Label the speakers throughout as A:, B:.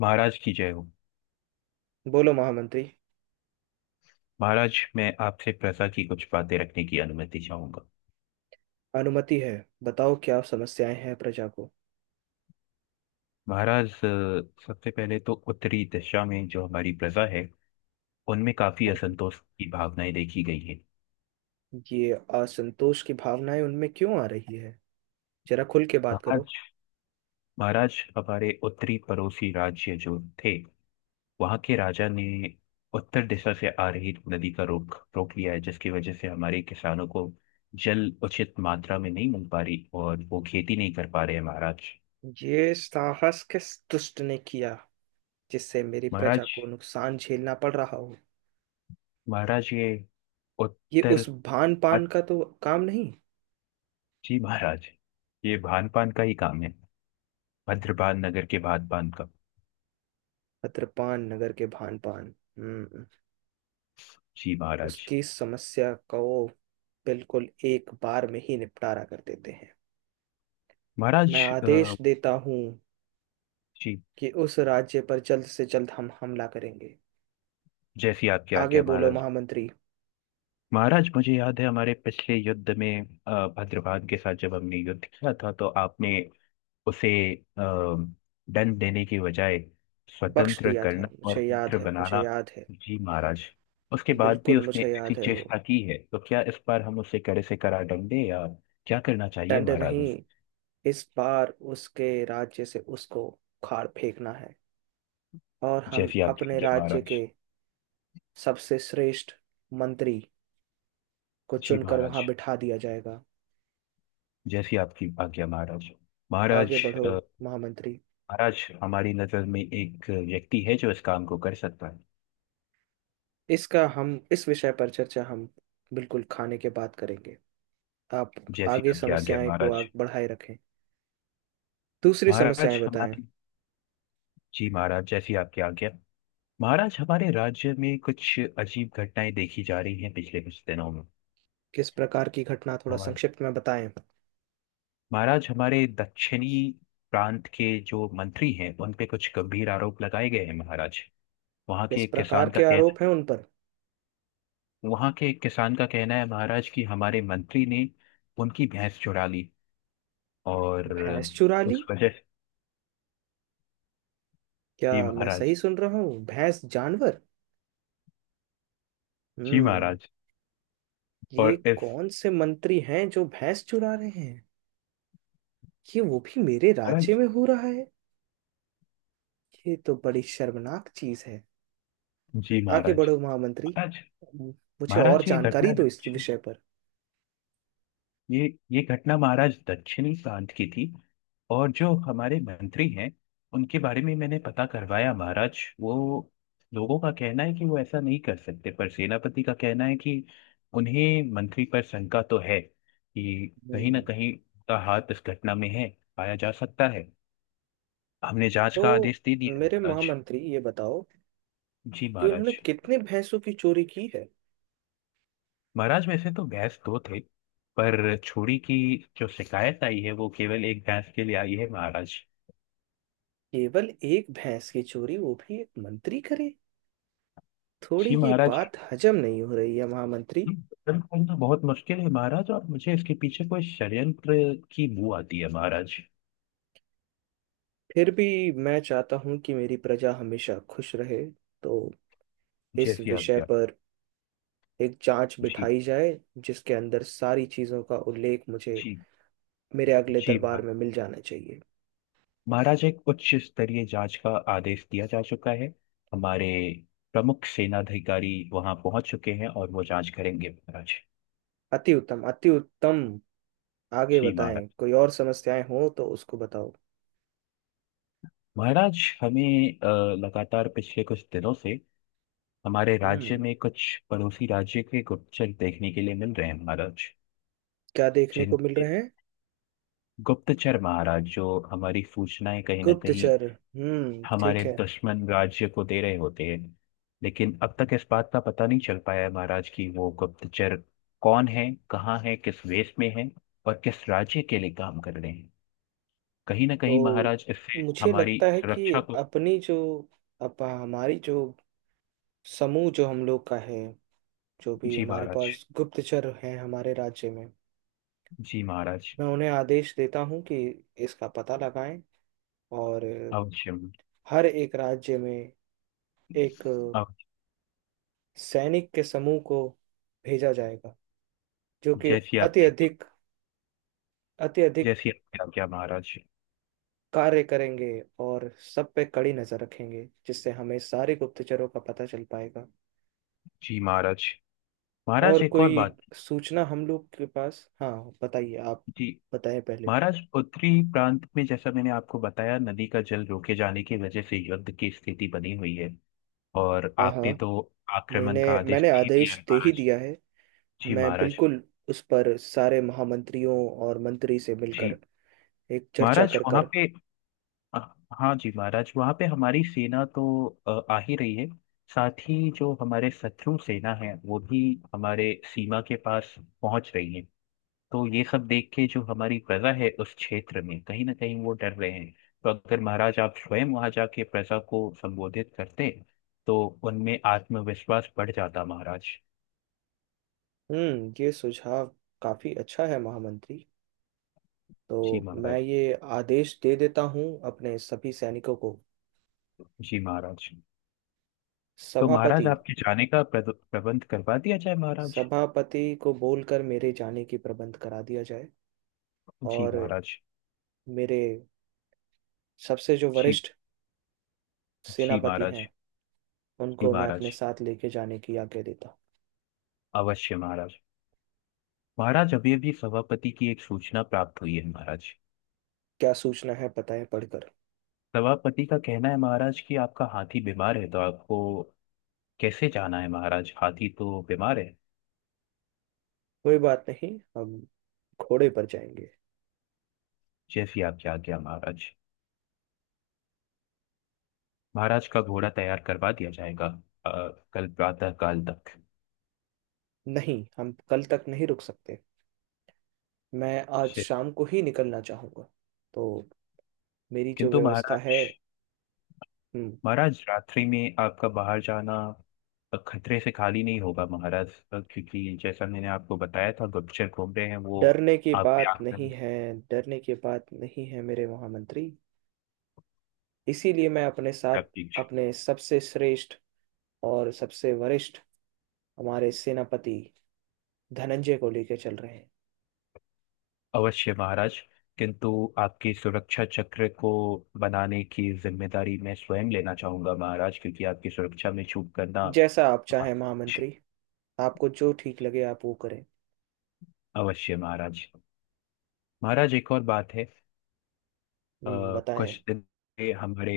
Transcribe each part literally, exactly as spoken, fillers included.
A: महाराज की जय हो।
B: बोलो महामंत्री।
A: महाराज, मैं आपसे प्रजा की कुछ बातें रखने की अनुमति चाहूंगा।
B: अनुमति है। बताओ क्या समस्याएं हैं प्रजा को।
A: महाराज, अ, सबसे पहले तो उत्तरी दिशा में जो हमारी प्रजा है उनमें काफी
B: हाँ।
A: असंतोष की भावनाएं देखी गई है।
B: ये असंतोष की भावनाएं उनमें क्यों आ रही है? जरा खुल के बात करो।
A: महाराज, महाराज हमारे उत्तरी पड़ोसी राज्य जो थे, वहां के राजा ने उत्तर दिशा से आ रही नदी का रोक रोक लिया है, जिसकी वजह से हमारे किसानों को जल उचित मात्रा में नहीं मिल पा रही और वो खेती नहीं कर पा रहे हैं महाराज।
B: ये साहस किस दुष्ट ने किया जिससे मेरी प्रजा
A: महाराज,
B: को नुकसान झेलना पड़ रहा हो?
A: महाराज ये
B: ये
A: उत्तर।
B: उस भान पान
A: अच्छा।
B: का तो काम नहीं।
A: जी महाराज, ये भान पान का ही काम है, भद्रपाल नगर के भान पान का।
B: अत्रपान नगर के भान पान। हम्म।
A: जी महाराज।
B: उसकी समस्या को बिल्कुल एक बार में ही निपटारा कर देते हैं। मैं
A: महाराज,
B: आदेश
A: अ,
B: देता हूँ
A: जी।
B: कि उस राज्य पर जल्द से जल्द हम हमला करेंगे।
A: जैसी आपकी
B: आगे
A: आज्ञा
B: बोलो
A: महाराज।
B: महामंत्री।
A: महाराज, मुझे याद है हमारे पिछले युद्ध में अ, भद्रपाल के साथ जब हमने युद्ध किया था तो आपने उसे अ, दंड देने की बजाय
B: बख्श
A: स्वतंत्र
B: दिया था,
A: करना
B: मुझे
A: और
B: याद
A: मित्र
B: है, मुझे
A: बनाना।
B: याद है।
A: जी महाराज, उसके बाद भी
B: बिल्कुल
A: उसने
B: मुझे
A: ऐसी
B: याद है वो।
A: चेष्टा की है तो क्या इस बार हम उसे कड़े से कड़ा दंड दें या क्या करना चाहिए
B: दंड नहीं,
A: महाराज?
B: इस बार उसके राज्य से उसको उखाड़ फेंकना है। और हम
A: जैसी आपकी
B: अपने
A: आज्ञा
B: राज्य
A: महाराज।
B: के सबसे श्रेष्ठ मंत्री को
A: जी
B: चुनकर
A: महाराज,
B: वहां बिठा दिया जाएगा।
A: जैसी आपकी आज्ञा महाराज।
B: आगे
A: महाराज,
B: बढ़ो
A: अ,
B: महामंत्री।
A: महाराज, हमारी नजर में एक व्यक्ति है जो इस काम को कर सकता है।
B: इसका हम इस विषय पर चर्चा हम बिल्कुल खाने के बाद करेंगे। आप
A: जैसी
B: आगे
A: आपकी आज्ञा
B: समस्याएं को
A: महाराज।
B: आग बढ़ाए रखें। दूसरी समस्याएं
A: महाराज,
B: बताएं।
A: हमारे... जी महाराज, जैसी आपकी आज्ञा। महाराज, हमारे राज्य में कुछ अजीब घटनाएं देखी जा रही हैं पिछले कुछ दिनों में।
B: किस प्रकार की घटना? थोड़ा
A: हमारे...
B: संक्षिप्त में बताएं।
A: महाराज, हमारे दक्षिणी प्रांत के जो मंत्री हैं उन पे कुछ गंभीर आरोप लगाए गए हैं महाराज। वहाँ के
B: किस
A: एक
B: प्रकार
A: किसान का
B: के
A: कहना...
B: आरोप हैं उन पर?
A: वहां के एक किसान का कहना है महाराज कि हमारे मंत्री ने उनकी भैंस चुरा ली, और
B: भैंस चुरा ली?
A: उस वजह से...
B: क्या
A: जी
B: मैं सही
A: महाराज।
B: सुन रहा हूँ? भैंस? जानवर?
A: जी
B: हम्म।
A: महाराज।
B: ये
A: और इस...
B: कौन से मंत्री हैं जो भैंस चुरा रहे हैं? ये वो भी मेरे राज्य
A: महाराज।
B: में हो रहा है? ये तो बड़ी शर्मनाक चीज है।
A: जी
B: आगे
A: महाराज।
B: बढ़ो महामंत्री।
A: महाराज,
B: मुझे और
A: महाराज ये घटना
B: जानकारी दो इसके
A: दक्षिण-
B: विषय पर।
A: ये ये घटना महाराज दक्षिणी प्रांत की थी, और जो हमारे मंत्री हैं उनके बारे में मैंने पता करवाया महाराज। वो... लोगों का कहना है कि वो ऐसा नहीं कर सकते, पर सेनापति का कहना है कि उन्हें मंत्री पर शंका तो है कि कहीं ना
B: हम्म।
A: कहीं उनका हाथ इस घटना में है, पाया जा सकता है। हमने जांच का
B: तो
A: आदेश दे दिया है
B: मेरे
A: महाराज।
B: महामंत्री ये बताओ
A: जी
B: कि उन्होंने
A: महाराज।
B: कितने भैंसों की चोरी की है।
A: महाराज, वैसे तो भैंस दो थे पर छोड़ी की जो शिकायत आई है वो केवल एक भैंस के लिए आई है महाराज।
B: केवल एक भैंस की चोरी, वो भी एक मंत्री करे? थोड़ी
A: जी
B: ये
A: महाराज।
B: बात हजम नहीं हो रही है महामंत्री।
A: उत्तराखंड तो बहुत मुश्किल है महाराज, और मुझे इसके पीछे कोई षड्यंत्र की बू आती है महाराज।
B: फिर भी मैं चाहता हूं कि मेरी प्रजा हमेशा खुश रहे। तो इस
A: जैसी
B: विषय
A: आज्ञा।
B: पर एक जांच
A: जी।
B: बिठाई जाए जिसके अंदर सारी चीजों का उल्लेख मुझे
A: जी।
B: मेरे अगले
A: जी
B: दरबार
A: महाराज।
B: में मिल जाना चाहिए।
A: महाराज, एक उच्च स्तरीय जांच का आदेश दिया जा चुका है। हमारे प्रमुख सेनाधिकारी वहां पहुंच चुके हैं और वो जांच करेंगे महाराज।
B: अति उत्तम, अति उत्तम। आगे
A: जी
B: बताएं
A: महाराज।
B: कोई और समस्याएं हो तो उसको बताओ।
A: महाराज, हमें अ, लगातार पिछले कुछ दिनों से हमारे राज्य
B: हम्म।
A: में कुछ पड़ोसी राज्य के गुप्तचर देखने के लिए मिल रहे हैं महाराज।
B: क्या देखने को
A: जिन...
B: मिल रहे हैं?
A: गुप्तचर महाराज जो हमारी सूचनाएं कहीं ना कहीं
B: गुप्तचर। हम्म,
A: हमारे
B: ठीक है।
A: दुश्मन राज्य को दे रहे होते हैं। लेकिन अब तक इस बात का पता नहीं चल पाया है महाराज कि वो गुप्तचर कौन है, कहाँ है, किस वेश में है और किस राज्य के लिए काम कर रहे हैं। कहीं ना कहीं
B: तो
A: महाराज इससे
B: मुझे
A: हमारी
B: लगता है कि
A: सुरक्षा को...
B: अपनी जो, अप हमारी जो समूह जो हम लोग का है, जो भी
A: जी
B: हमारे
A: महाराज।
B: पास गुप्तचर हैं हमारे राज्य में,
A: जी महाराज।
B: मैं उन्हें आदेश देता हूँ कि इसका पता लगाएं। और
A: अवश्य।
B: हर एक राज्य में एक
A: अवश्य।
B: सैनिक के समूह को भेजा जाएगा जो कि
A: जैसी
B: अति
A: आपकी
B: अधिक, अति अधिक
A: जैसी आपकी आज्ञा महाराज।
B: कार्य करेंगे और सब पे कड़ी नजर रखेंगे जिससे हमें सारे गुप्तचरों का पता चल पाएगा।
A: जी महाराज।
B: और
A: महाराज, एक और
B: कोई
A: बात।
B: सूचना हम लोग के पास? हाँ, बताइए आप।
A: जी।
B: बताएं पहले।
A: महाराष्ट्र उत्तरी प्रांत में जैसा मैंने आपको बताया, नदी का जल रोके जाने की वजह से युद्ध की स्थिति बनी हुई है, और
B: हाँ, हाँ।
A: आपने तो
B: मैंने
A: आक्रमण का आदेश
B: मैंने
A: दे दिया है
B: आदेश दे ही
A: महाराज।
B: दिया है।
A: जी
B: मैं
A: महाराज।
B: बिल्कुल उस पर सारे महामंत्रियों और मंत्री से
A: जी
B: मिलकर एक चर्चा
A: महाराज,
B: कर
A: वहाँ
B: कर
A: पे... हाँ जी महाराज, वहाँ पे हमारी सेना तो अ, आ ही रही है। साथ ही जो हमारे शत्रु सेना है वो भी हमारे सीमा के पास पहुंच रही है। तो ये सब देख के जो हमारी प्रजा है उस क्षेत्र में कहीं ना कहीं वो डर रहे हैं। तो अगर महाराज आप स्वयं वहां जाके प्रजा को संबोधित करते तो उनमें आत्मविश्वास बढ़ जाता महाराज।
B: हम्म, ये सुझाव काफी अच्छा है महामंत्री।
A: जी
B: तो मैं
A: महाराज।
B: ये आदेश दे देता हूँ अपने सभी सैनिकों को।
A: जी महाराज। तो महाराज,
B: सभापति,
A: आपके जाने का प्रद- प्रबंध करवा दिया जाए महाराज।
B: सभापति को बोलकर मेरे जाने की प्रबंध करा दिया जाए।
A: जी
B: और
A: महाराज।
B: मेरे सबसे जो
A: जी।
B: वरिष्ठ
A: जी
B: सेनापति
A: महाराज।
B: हैं
A: जी
B: उनको मैं अपने
A: महाराज।
B: साथ लेके जाने की आज्ञा देता।
A: अवश्य महाराज। महाराज, अभी अभी सभापति की एक सूचना प्राप्त हुई है महाराज।
B: क्या सूचना है? पता है पढ़कर।
A: सभापति का कहना है महाराज कि आपका हाथी बीमार है, तो आपको कैसे जाना है महाराज? हाथी तो बीमार है।
B: कोई बात नहीं, हम घोड़े पर जाएंगे।
A: जैसी आपकी आज्ञा महाराज। महाराज का घोड़ा तैयार करवा दिया जाएगा अ, कल प्रातः काल तक।
B: नहीं, हम कल तक नहीं रुक सकते। मैं आज
A: शे-
B: शाम को ही निकलना चाहूंगा। तो मेरी जो
A: किंतु
B: व्यवस्था है।
A: महाराज,
B: हम्म,
A: महाराज रात्रि में आपका बाहर जाना अ, खतरे से खाली नहीं होगा महाराज, अ, क्योंकि जैसा मैंने आपको बताया था गुप्तचर घूम रहे हैं, वो
B: डरने की
A: आप पे
B: बात नहीं
A: आक्रमण...
B: है। डरने की बात नहीं है मेरे महामंत्री। इसीलिए मैं अपने साथ अपने सबसे श्रेष्ठ और सबसे वरिष्ठ हमारे सेनापति धनंजय को लेकर चल रहे हैं।
A: अवश्य महाराज। किंतु आपकी सुरक्षा चक्र को बनाने की जिम्मेदारी मैं स्वयं लेना चाहूंगा महाराज, क्योंकि आपकी सुरक्षा में चूक करना...
B: जैसा आप चाहें महामंत्री, आपको जो ठीक लगे आप वो करें।
A: अवश्य महाराज। महाराज, एक और बात है। अ,
B: हम्म, बताएं।
A: कुछ दिन से हमारे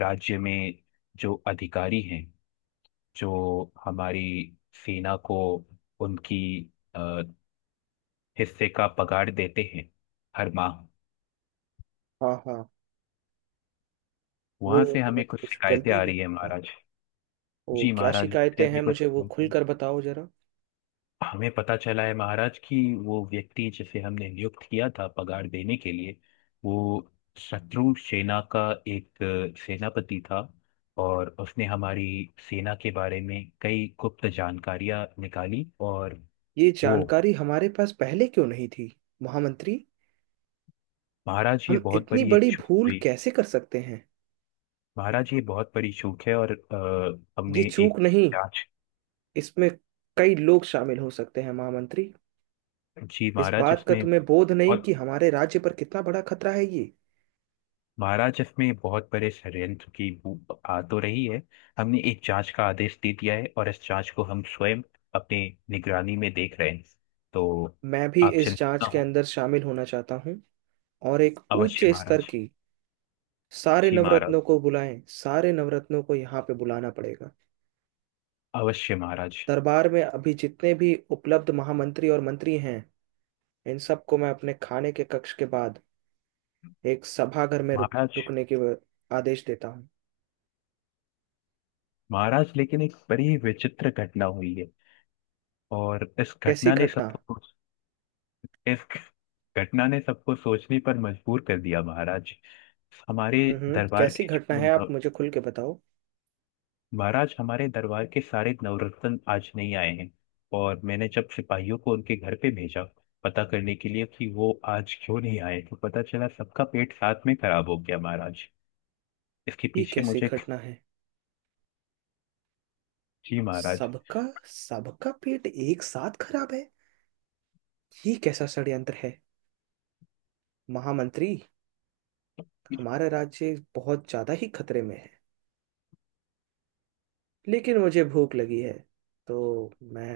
A: राज्य में जो अधिकारी हैं, जो हमारी सेना को उनकी अ, हिस्से का पगार देते हैं हर माह,
B: हाँ, हाँ। वो
A: वहां से
B: उन्होंने
A: हमें कुछ
B: कुछ
A: शिकायतें
B: गलती
A: आ
B: की
A: रही
B: है
A: है
B: क्या?
A: महाराज।
B: वो
A: जी
B: क्या
A: महाराज, मुझे
B: शिकायतें
A: हमें
B: हैं
A: कुछ
B: मुझे वो खुलकर बताओ जरा।
A: हमें पता चला है महाराज कि वो व्यक्ति जिसे हमने नियुक्त किया था पगार देने के लिए, वो शत्रु सेना का एक अ, सेनापति था, और उसने हमारी सेना के बारे में कई गुप्त जानकारियां निकाली और...
B: ये
A: वो...
B: जानकारी हमारे पास पहले क्यों नहीं थी महामंत्री?
A: महाराज ये
B: हम
A: बहुत
B: इतनी
A: बड़ी एक
B: बड़ी
A: चूक
B: भूल
A: हुई।
B: कैसे कर सकते हैं?
A: महाराज ये बहुत बड़ी चूक है, और अ,
B: ये
A: हमने
B: चूक
A: एक
B: नहीं,
A: जांच...
B: इसमें कई लोग शामिल हो सकते हैं महामंत्री।
A: जी
B: इस
A: महाराज,
B: बात का
A: इसमें...
B: तुम्हें बोध नहीं कि
A: बहुत...
B: हमारे राज्य पर कितना बड़ा खतरा है ये?
A: महाराज में बहुत बड़े षड्यंत्र की बू आ तो रही है। हमने एक जांच का आदेश दे दिया है और इस जांच को हम स्वयं अपने निगरानी में देख रहे हैं। तो
B: मैं भी
A: आप
B: इस
A: चिंतित
B: जांच
A: ना
B: के
A: हो।
B: अंदर शामिल होना चाहता हूँ। और एक उच्च
A: अवश्य
B: स्तर
A: महाराज।
B: की, सारे
A: जी महाराज।
B: नवरत्नों को बुलाएं, सारे नवरत्नों को यहाँ पे बुलाना पड़ेगा।
A: अवश्य महाराज।
B: दरबार में अभी जितने भी उपलब्ध महामंत्री और मंत्री हैं, इन सबको मैं अपने खाने के कक्ष के बाद एक सभागार में रुक
A: महाराज,
B: रुकने के आदेश देता हूँ।
A: महाराज लेकिन एक बड़ी विचित्र घटना हुई है, और इस
B: कैसी
A: घटना ने
B: घटना?
A: सबको... इस घटना ने सबको सोचने पर मजबूर कर दिया महाराज। हमारे
B: हम्म,
A: दरबार
B: कैसी
A: के
B: घटना है आप
A: जो...
B: मुझे खुल के बताओ।
A: महाराज, हमारे दरबार के सारे नवरत्न आज नहीं आए हैं। और मैंने जब सिपाहियों को उनके घर पे भेजा पता करने के लिए कि वो आज क्यों नहीं आए, तो पता चला सबका पेट साथ में खराब हो गया महाराज। इसके
B: ये
A: पीछे
B: कैसी
A: मुझे...
B: घटना है?
A: जी महाराज।
B: सबका, सबका पेट एक साथ खराब है? ये कैसा षड्यंत्र है महामंत्री? हमारा राज्य बहुत ज्यादा ही खतरे में है। लेकिन मुझे भूख लगी है, तो मैं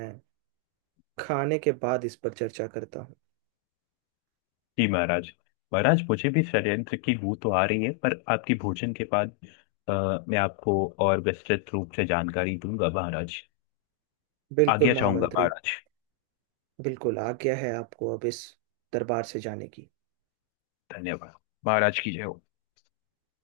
B: खाने के बाद इस पर चर्चा करता हूँ।
A: जी महाराज। महाराज, मुझे भी षड्यंत्र की बू तो आ रही है, पर आपके भोजन के बाद अ, मैं आपको और विस्तृत रूप से जानकारी दूंगा महाराज।
B: बिल्कुल
A: आज्ञा चाहूंगा
B: महामंत्री।
A: महाराज।
B: बिल्कुल आज्ञा है आपको अब इस दरबार से जाने की।
A: धन्यवाद। महाराज की जय हो।